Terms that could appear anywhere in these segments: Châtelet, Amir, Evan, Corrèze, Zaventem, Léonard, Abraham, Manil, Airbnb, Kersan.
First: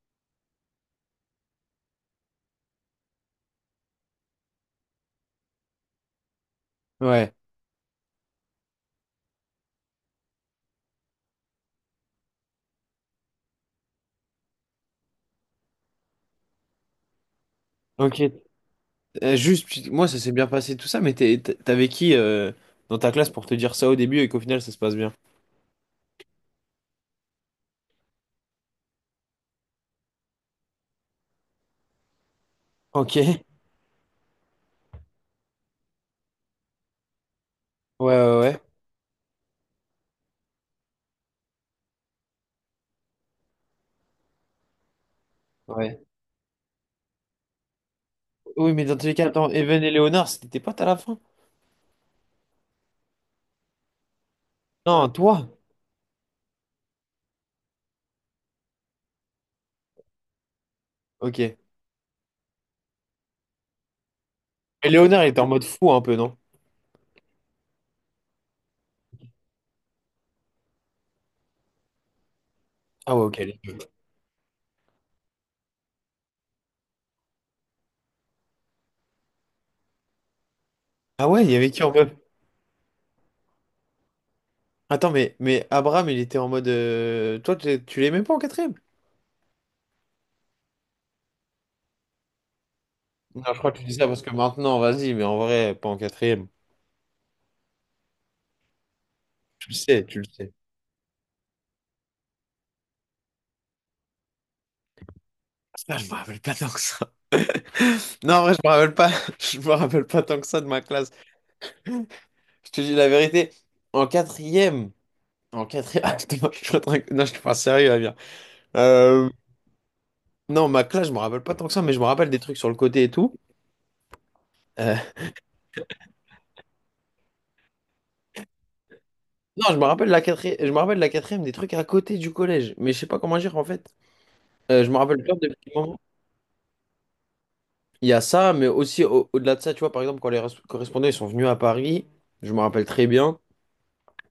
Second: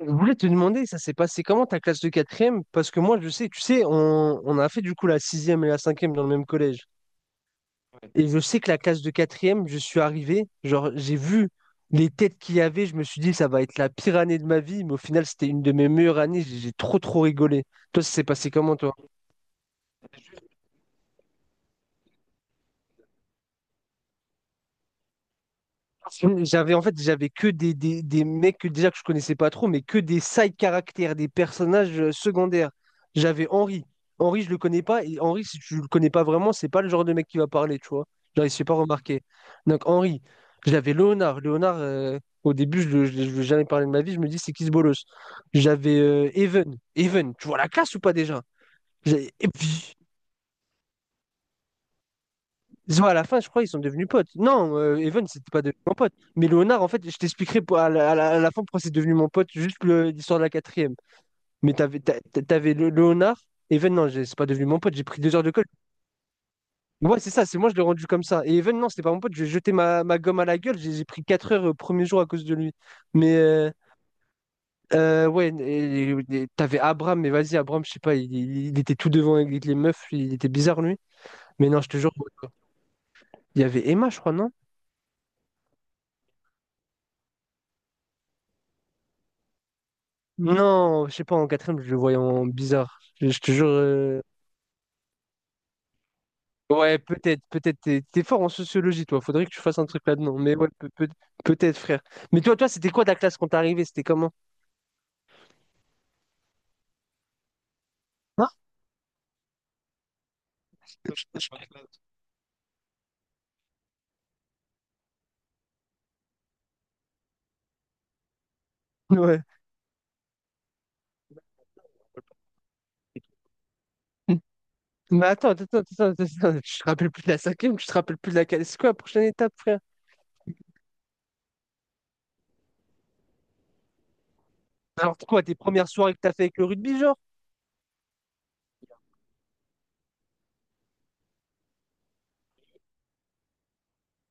Je voulais te demander, ça s'est passé comment ta classe de quatrième? Parce que moi, je sais, tu sais, on a fait du coup la sixième et la cinquième dans le même collège. Ouais, Et je sais que la classe de quatrième, je suis arrivé, genre, j'ai vu les têtes qu'il y avait, je me suis dit, ça va être la pire année de ma vie, mais au final, c'était une de mes meilleures années, j'ai trop, trop rigolé. Toi, ça s'est ok. passé comment, toi? Juste, moi, ça s'est bien passé tout ça, mais t'avais qui dans ta classe pour te dire ça au début et qu'au final, ça se passe bien? J'avais en fait j'avais que des mecs que, déjà que je connaissais pas trop, mais que des side caractères, des personnages secondaires. Ok. Ouais, J'avais Henri. Henri, je le connais pas. Et Henri, si tu le connais pas vraiment, c'est pas le genre de mec qui va parler, tu vois. ouais, Genre, il ouais. s'est pas remarqué. Donc Henri. J'avais Léonard. Léonard, au début, je ne je, je lui ai jamais parlé de ma vie. Je me dis, c'est qui ce bolos? J'avais Ouais. Even. Even, tu vois la classe ou pas déjà? Oui, mais dans tous les cas, Et attends, Evan et puis, Léonard, c'était tes potes à la fin? Zo, à la fin, je crois, ils sont devenus potes. Non, Non, Evan, c'était toi? pas devenu mon pote. Mais Léonard, en fait, je t'expliquerai à à la fin pourquoi c'est devenu mon pote, juste l'histoire de la quatrième. Ok. Et Mais t'avais Léonard, Evan, non, c'est pas devenu mon pote, j'ai pris Léonard, il deux était heures en de mode colle. fou un peu, non? Ouais, c'est ça, c'est moi, je l'ai rendu comme ça. Et Evan, non, c'était pas mon pote, j'ai jeté ma gomme à la gueule, j'ai pris quatre heures au premier jour à cause de lui. Ah ouais, Mais ok. Les euh, deux. Ouais, et t'avais Abraham, mais vas-y, Abraham, je sais pas, il était tout devant avec les meufs, il était bizarre, lui. Ah ouais, il y Mais avait non, qui je en te jure, mode. il y avait Emma, je crois, non? Attends, mais Abraham, il était en mode. Toi, tu l'aimais pas en quatrième? Non, je sais pas, en quatrième, je le voyais en bizarre. Je Non, te je jure. crois que tu dis ça parce que maintenant, vas-y, mais en vrai, pas en quatrième. Ouais, peut-être, peut-être. T'es fort en sociologie, toi. Faudrait que tu Tu le fasses un truc sais, tu le là-dedans. sais. Mais ouais, peut-être, frère. Mais toi, c'était quoi ta classe quand t'es arrivé? C'était comment? Ah, je me rappelle pas tant que ça. Non, Hein. en vrai, je me rappelle pas. Je me rappelle pas tant que ça de ma classe. Je te dis la vérité. En quatrième. En quatrième. Ah, putain, je suis en train de- Non, je suis pas sérieux, Amir. Euh, Ouais. non, ma classe, je me rappelle pas tant que ça, mais je me rappelle des trucs sur le côté et tout. Euh, Mais attends, je te rappelle plus de la cinquième, tu te rappelles plus de la quatrième. C'est quoi la prochaine étape, Non, je frère? me rappelle la quatrième. Je me rappelle la quatrième des trucs à côté du collège. Mais je sais pas comment dire en fait. Je me Alors rappelle plein quoi, de tes petits premières moments. soirées que t'as fait avec le rugby, genre? Il y a ça, mais aussi au- delà de ça, tu vois, par exemple, quand les correspondants ils sont venus à Paris, je me rappelle très bien.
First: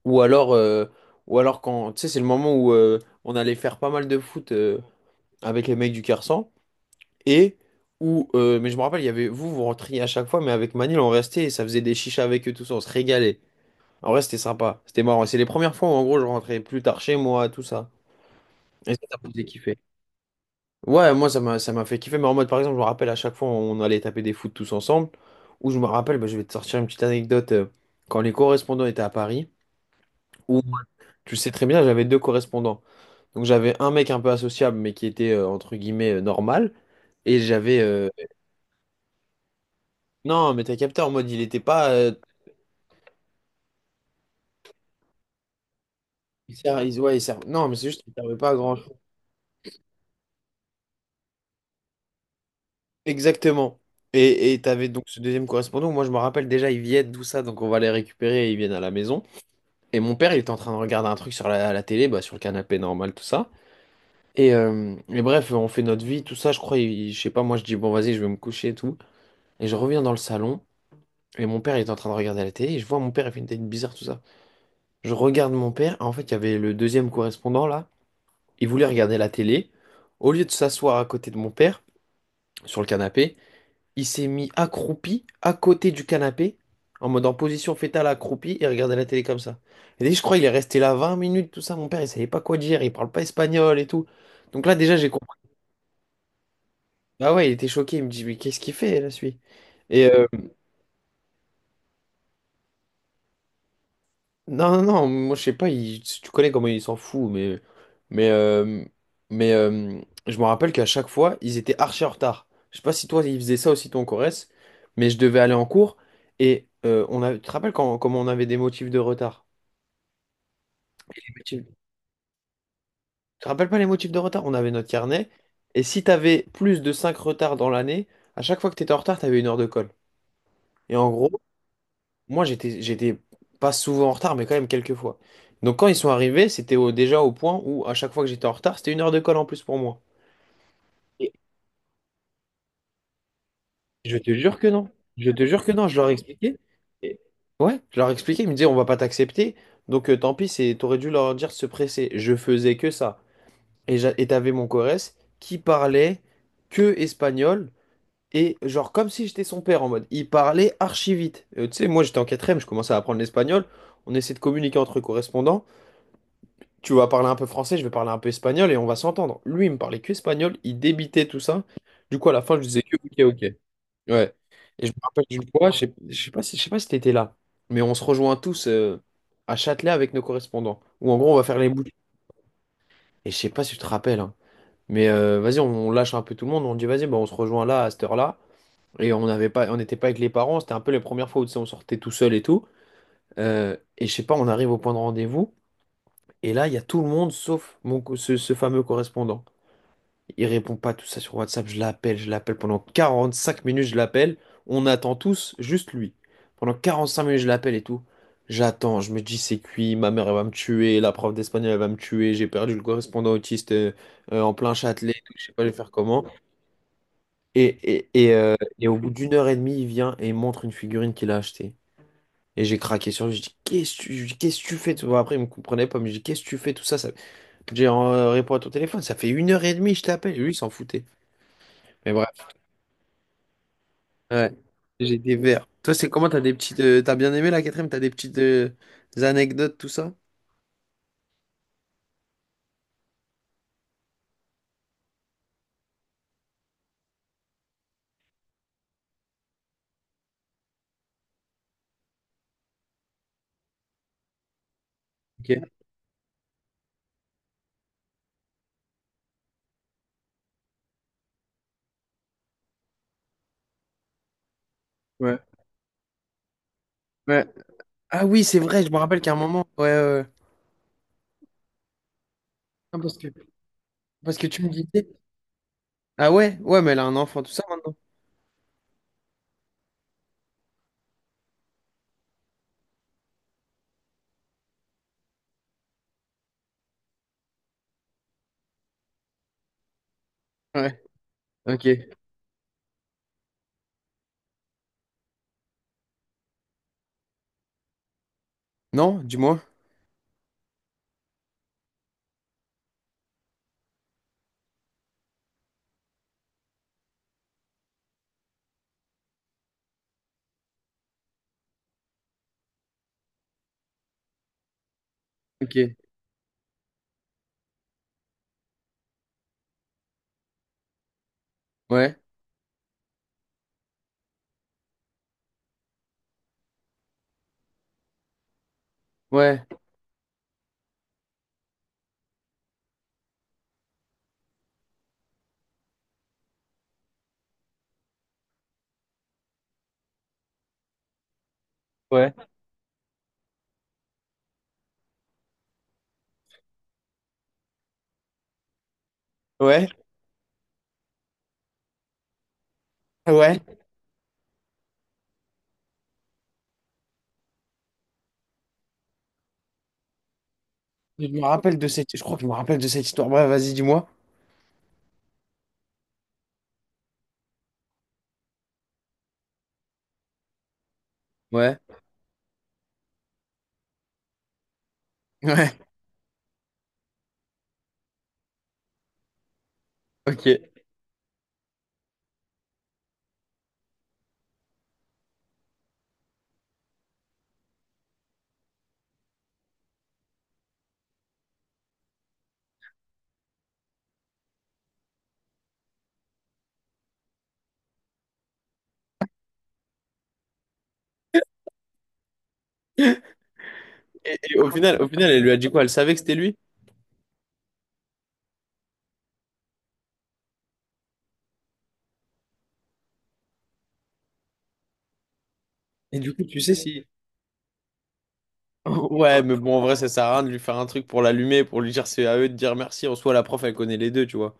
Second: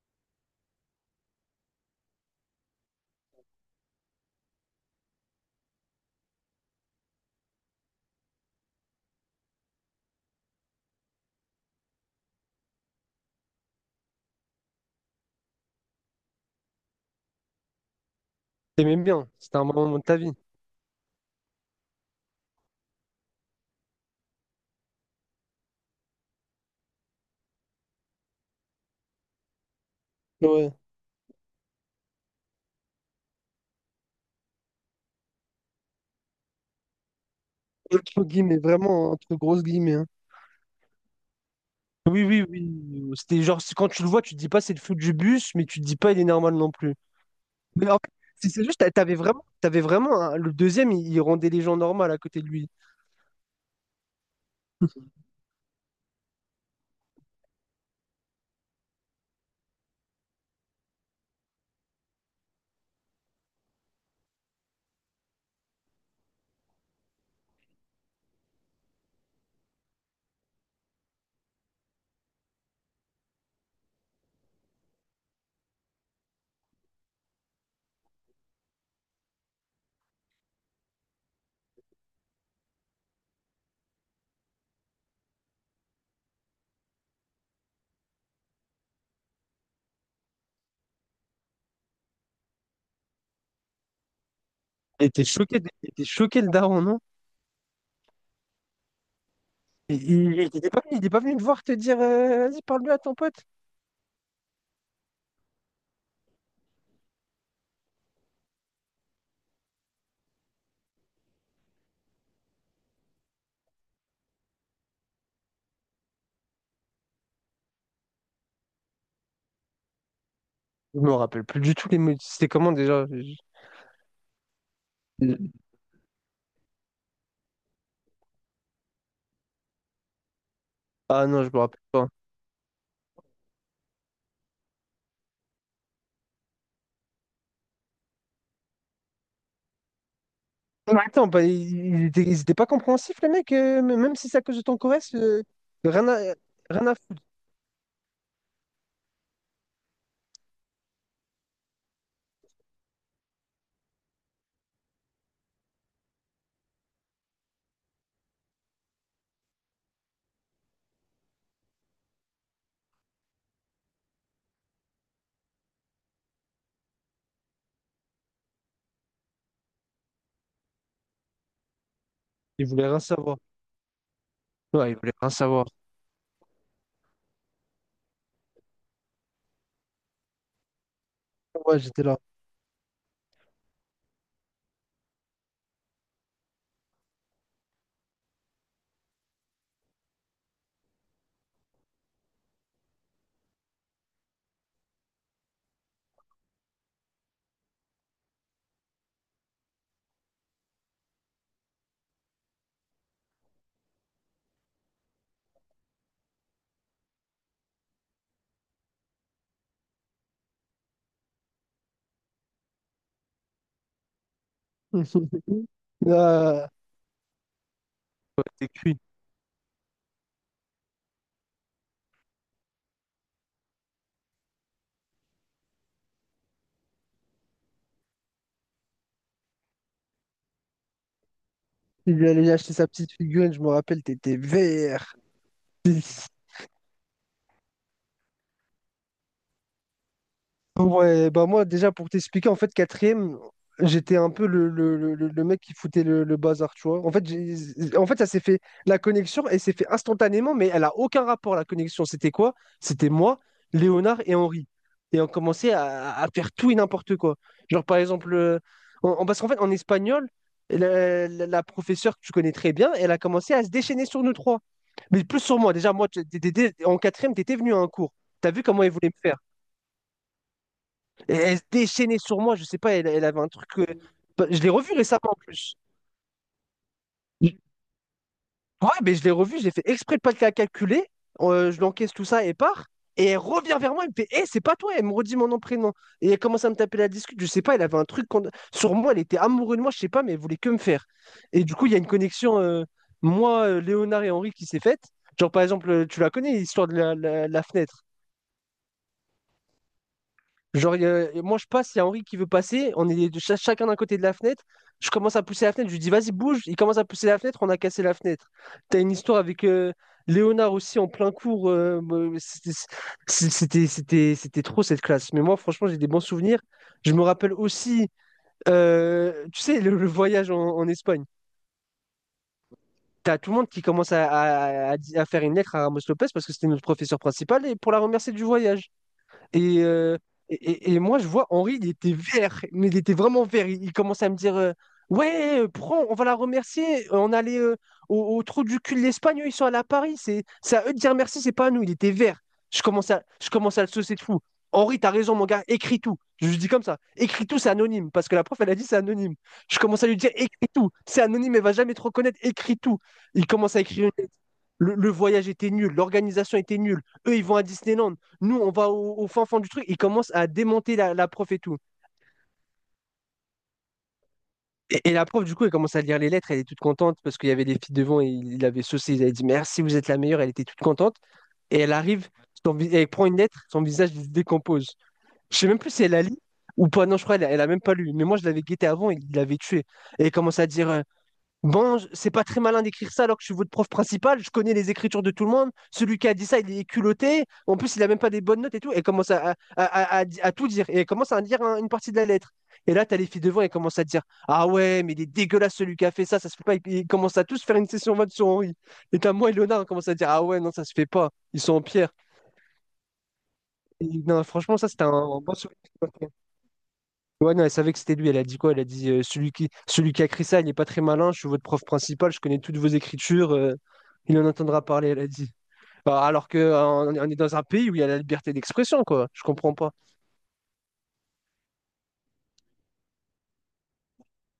Ou alors, euh, ou alors quand, tu sais, c'est le moment où on allait faire pas mal de foot avec les mecs du Kersan. Et où, mais je me rappelle, il y avait vous, vous rentriez à chaque fois, mais avec Manil, on restait et ça faisait des chichas avec eux, tout ça, on se régalait. En vrai, c'était sympa, c'était marrant. C'est les premières fois où, en gros, je rentrais plus tard chez moi, tout ça. Et T'aimais ça, ça bien, me faisait c'était un kiffer. moment de ta vie. Ouais, moi, ça m'a fait kiffer, mais en mode, par exemple, je me rappelle à chaque fois, on allait taper des foot tous ensemble. Où je me rappelle, bah, je vais te sortir une petite anecdote, quand les correspondants étaient à Paris. Ou- Ouais, Tu sais très bien, j'avais deux correspondants. Donc j'avais un mec un peu associable, mais qui était entre guillemets normal. Et j'avais. Entre guillemets, vraiment, entre grosses guillemets, hein. Non, mais t'as capté en mode, il était pas. Oui, oui, oui. C'était genre, quand tu le vois, tu te dis pas c'est le fou du bus, mais tu te dis pas il est normal Il non sert- plus. il- ouais, il sert- Non, mais c'est Mais en juste fait, qu'il servait c'est pas à c'est juste, grand-chose. T'avais vraiment, le deuxième, il rendait les gens normaux à côté de lui. Exactement. Et t'avais donc ce deuxième correspondant. Moi, je me rappelle déjà, ils viennent, tout ça, donc on va les récupérer et ils viennent à la maison. Et mon père, il était en train de regarder un truc sur la télé, bah, sur le canapé normal, tout ça. Et bref, on fait notre vie, tout ça. Je crois, je sais pas, moi, je dis, bon, vas-y, je vais me coucher et tout. Et je reviens dans le salon. Et mon père, il était en train de regarder la télé, et je vois mon père, il fait une tête bizarre, tout ça. Je regarde mon père, en fait, il y avait le deuxième correspondant, là, il voulait regarder la télé. Au lieu de s'asseoir à côté de mon père, sur le canapé, il s'est mis accroupi, à côté du canapé, en mode en position fétale accroupi, et regardait la télé comme ça. Et que je crois qu'il est resté là 20 minutes, tout ça, mon père, il savait pas quoi dire, il parle pas espagnol et tout. Donc là, déjà, j'ai Et t'es compris. choqué, et t'es choqué le daron, non? Ah ouais, il était choqué, il me dit, mais qu'est-ce qu'il fait, là, celui? Et euh, Il était pas il est pas venu te voir te dire vas-y, parle-lui à ton pote. Non, non, non, moi je sais pas, tu connais comment ils s'en foutent, mais, mais, euh, mais euh, je me rappelle qu'à chaque fois, ils étaient archi en retard. Je sais pas si toi, ils faisaient ça aussi, toi, en Corrèze, mais je devais aller en cours et tu te rappelles quand, comment on avait des motifs de retard? Je me Les rappelle plus motifs- du tout les mots. C'était comment déjà? Tu te rappelles pas les motifs de retard? On avait notre carnet je- et si t'avais plus de 5 retards dans l'année, à chaque fois que t'étais en retard, t'avais une heure de colle. Et en Ah gros, non, je me rappelle pas. moi, j'étais pas souvent en retard, mais quand même quelques fois. Donc, quand ils sont arrivés, c'était déjà au point où, à chaque fois que j'étais en retard, c'était une heure de colle en plus pour moi. Mais attends, Et bah, ils étaient, ils étaient pas compréhensifs, les mecs, je même si te c'est à cause jure de que ton non. Corrèze, Je te jure que non. Je rien leur ai à, expliqué. rien à Et- foutre. Ouais, je leur ai expliqué. Ils me disaient, on va pas t'accepter. Donc, tant pis, t'aurais dû leur dire de se presser. Je faisais que ça. Et t'avais mon Corrèze qui parlait que espagnol. Et genre, comme si j'étais son père en mode. Il parlait archi vite. Tu sais, moi, j'étais en quatrième, je commençais à apprendre l'espagnol. On essayait de communiquer entre correspondants. Tu vas parler un peu français, je vais parler un peu espagnol et on va s'entendre. Lui, il me parlait que espagnol, il débitait tout ça. Du coup, à la fin, je Ils disais voulaient que rien ok, savoir. ok. Ouais. Et Ouais, je ils me voulaient rappelle rien d'une savoir. fois, je sais pas si t'étais là, mais on se rejoint tous à Châtelet avec nos correspondants. Où en gros, on va faire les Ouais, bouches. j'étais là. Et je sais pas si tu te rappelles, hein, mais vas-y, on lâche un peu tout le monde. On dit vas-y, bah, on se rejoint là à cette heure-là. Et on n'était pas avec les parents. C'était un peu les premières fois où tu sais, on sortait tout seul et tout. Et je sais pas, on arrive au point de rendez-vous. Et là, il y a tout le monde sauf ce fameux correspondant. Il répond pas tout ça sur WhatsApp. Je l'appelle pendant 45 minutes, je l'appelle. On attend tous, juste lui. Pendant 45 minutes, je l'appelle et tout. J'attends, je me dis c'est cuit, ma mère elle va me tuer, la prof d'espagnol elle va me tuer, j'ai perdu le correspondant autiste en plein Châtelet, et tout, je sais pas je vais faire comment. Là, Et, et, et, euh, t'es et au cuit. bout d'une heure et demie, il vient et il montre une figurine qu'il a achetée. Et j'ai craqué sur lui, je dis, qu'est-ce que tu fais? Tout ça. Après, il me comprenait pas, mais je dis qu'est-ce que tu fais tout ça, ça. J'ai répondu à ton téléphone, ça fait une heure et demie, je t'appelle. Et lui, il s'en foutait. Mais Il lui bref. allait acheter sa petite figurine, je me rappelle, t'étais Ouais, vert. j'ai des verres. Toi, c'est comment? T'as des petites. T'as bien aimé la quatrième? T'as des petites des anecdotes, tout ça? Ouais, bah moi déjà pour t'expliquer, en fait quatrième, j'étais un peu le mec qui foutait le bazar, tu vois. En fait, en fait ça s'est fait, la connexion, elle s'est fait instantanément, mais elle a aucun rapport, la connexion. C'était quoi? C'était moi, Léonard et Henri. Et on Ok. commençait à faire tout et n'importe quoi. Genre par exemple, parce qu'en fait en espagnol, la professeure que tu connais très bien, elle a commencé à se déchaîner sur nous trois. Mais Ouais. plus sur moi, déjà moi, en quatrième, Ouais. t'étais venu à un cours. Ah oui, T'as c'est vu comment vrai, je elle me voulait rappelle me qu'à un faire? moment. Ouais, ouais. Ouais. Et elle se déchaînait sur moi, je sais pas, Ah, parce elle que, avait un truc. Parce que Bah, je tu me l'ai revu disais. récemment en plus. Ah ouais? Ouais, mais elle a un enfant, tout Je- ça maintenant. Ouais, mais je l'ai revu, j'ai fait exprès de pas la calculer. Je l'encaisse tout ça et part. Et elle revient vers moi, elle me fait Eh, c'est pas toi, elle me redit mon nom, prénom. Et elle commence à me taper la discute, je sais pas, elle avait un truc sur moi, elle était amoureuse de moi, je sais pas, mais elle voulait que me Ouais. faire. Et du coup, Ok. il y a une connexion, moi, Léonard et Henri, qui s'est faite. Genre, par exemple, tu la connais, l'histoire de la fenêtre. Non, dis-moi. Genre, moi, je passe, il y a Henri qui veut passer. On est de chacun d'un côté de la fenêtre. Je commence à pousser la fenêtre. Je lui dis, vas-y, bouge. Il commence à pousser la fenêtre. On a cassé la fenêtre. T'as une histoire avec Léonard aussi en plein cours. C'était c'est- c'était- c'était- c'était trop cette classe. Mais moi, franchement, Ok. j'ai des bons souvenirs. Je me rappelle aussi, tu sais, le voyage en Espagne. Ouais. T'as tout le monde qui commence à faire une lettre à Ramos Lopez parce que c'était notre professeur principal et pour la remercier du voyage. Ouais. Et, euh, et moi, je vois Henri, il était vert, mais il était vraiment vert. Il commençait à me dire ouais, prends, on va la remercier. On allait au, au trou du cul de l'Espagne, eux, ils sont allés à Paris. C'est à eux de dire merci, c'est pas à nous. Il était Ouais. vert. Je commence à le saucer de fou. Henri, t'as raison, mon gars, écris tout. Je lui dis comme ça écris tout, c'est anonyme, parce que la prof, elle a dit c'est anonyme. Je Ouais. commence à lui dire écris tout, c'est anonyme, elle va jamais te reconnaître, écris tout. Il Ouais. commence à écrire une lettre. Le voyage était nul, l'organisation était nulle. Eux, ils vont à Disneyland nous, on va au fin fond du truc. Il commence à démonter Je la me prof et rappelle tout. de cette. Je crois que je me rappelle de cette histoire. Bref, vas-y, dis-moi. Et la prof, du coup, elle commence à lire les lettres. Elle est toute contente parce qu'il y avait des filles devant et il avait saucé. Il avait dit merci, vous êtes la meilleure. Elle était toute contente. Ouais. Et elle arrive, elle prend une lettre, son visage se décompose. Je sais Ouais. même plus si elle la lit ou pas. Non, je crois qu'elle elle a même pas lu. Mais moi, je l'avais guetté avant, il l'avait tué. Et elle Ok. commence à Et, dire bon, c'est pas très malin d'écrire ça alors que je suis votre prof principal, je connais les écritures de tout le monde. Celui qui a dit ça, il est culotté. En plus, il a même pas des bonnes notes et tout. Et commence à tout dire. Et il commence à dire une partie de la lettre. Et là, t'as les filles devant et commencent à dire ah ouais, mais il est dégueulasse celui qui a fait ça, ça se fait pas. Ils commencent à tous faire une session 20 sur Henri. Et t'as moi et Léonard, on commence à dire ah ouais, non, ça se fait pas. Ils sont en pierre. Et non, et au franchement, ça, final, c'était au final, un elle lui bon a dit souvenir. quoi? Elle savait que c'était lui? Ouais, non, elle savait que c'était lui. Elle a dit quoi? Elle a dit celui qui a écrit ça, il n'est pas très malin. Je suis votre prof principal, je connais toutes vos écritures. Il en entendra parler, elle a dit. Et Bah, du coup, alors que tu sais si. on est dans un pays où il y a la liberté d'expression, quoi. Ouais, Je mais bon, comprends en pas. vrai, ça sert à rien de lui faire un truc pour l'allumer, pour lui dire c'est à eux de dire merci. En soi, la prof, elle connaît les deux, tu vois.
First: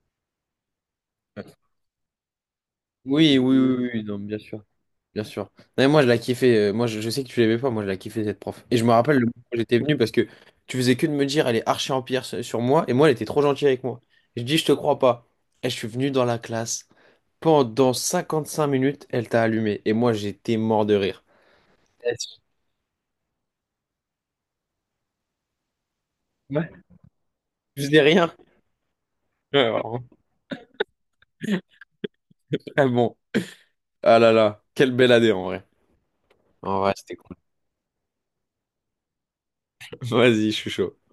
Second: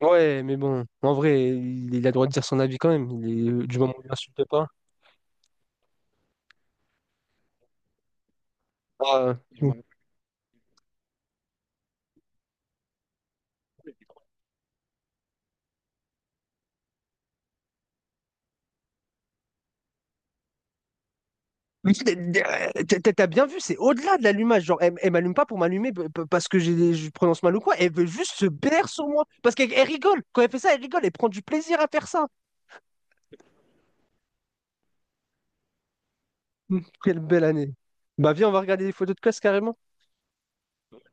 Ouais, mais bon, en vrai, il a le droit de dire son avis quand même. Oui, oui, oui, Du oui, moment où oui, il non, bien n'insulte sûr. pas. Bien sûr. Non, mais moi, je la kiffais. Moi, je sais que tu l'aimais pas. Moi, je la kiffais, cette prof. Et je me rappelle le moment Ah, où j'étais euh, venu parce que tu faisais que de me dire, elle est archi en pierre sur moi. Et moi, elle était trop gentille avec moi. Je dis, je te crois pas. Et je suis venu dans la classe. Pendant 55 minutes, elle t'a allumé. Et moi, j'étais mort de rire. mais t'as bien vu, c'est au-delà de l'allumage. Genre, elle m'allume pas pour m'allumer parce que Ouais. Je prononce mal ou quoi. Je Elle faisais veut rien. juste se baire sur moi. Parce Ouais, qu'elle elle vraiment. rigole. Quand elle fait ça, elle rigole. Elle prend du plaisir à faire ça. Ah bon. Ah là là. Quelle belle année, en vrai. En vrai, c'était quelle cool. belle année. Bah viens, on va regarder des photos de classe carrément. Vas-y, je suis chaud.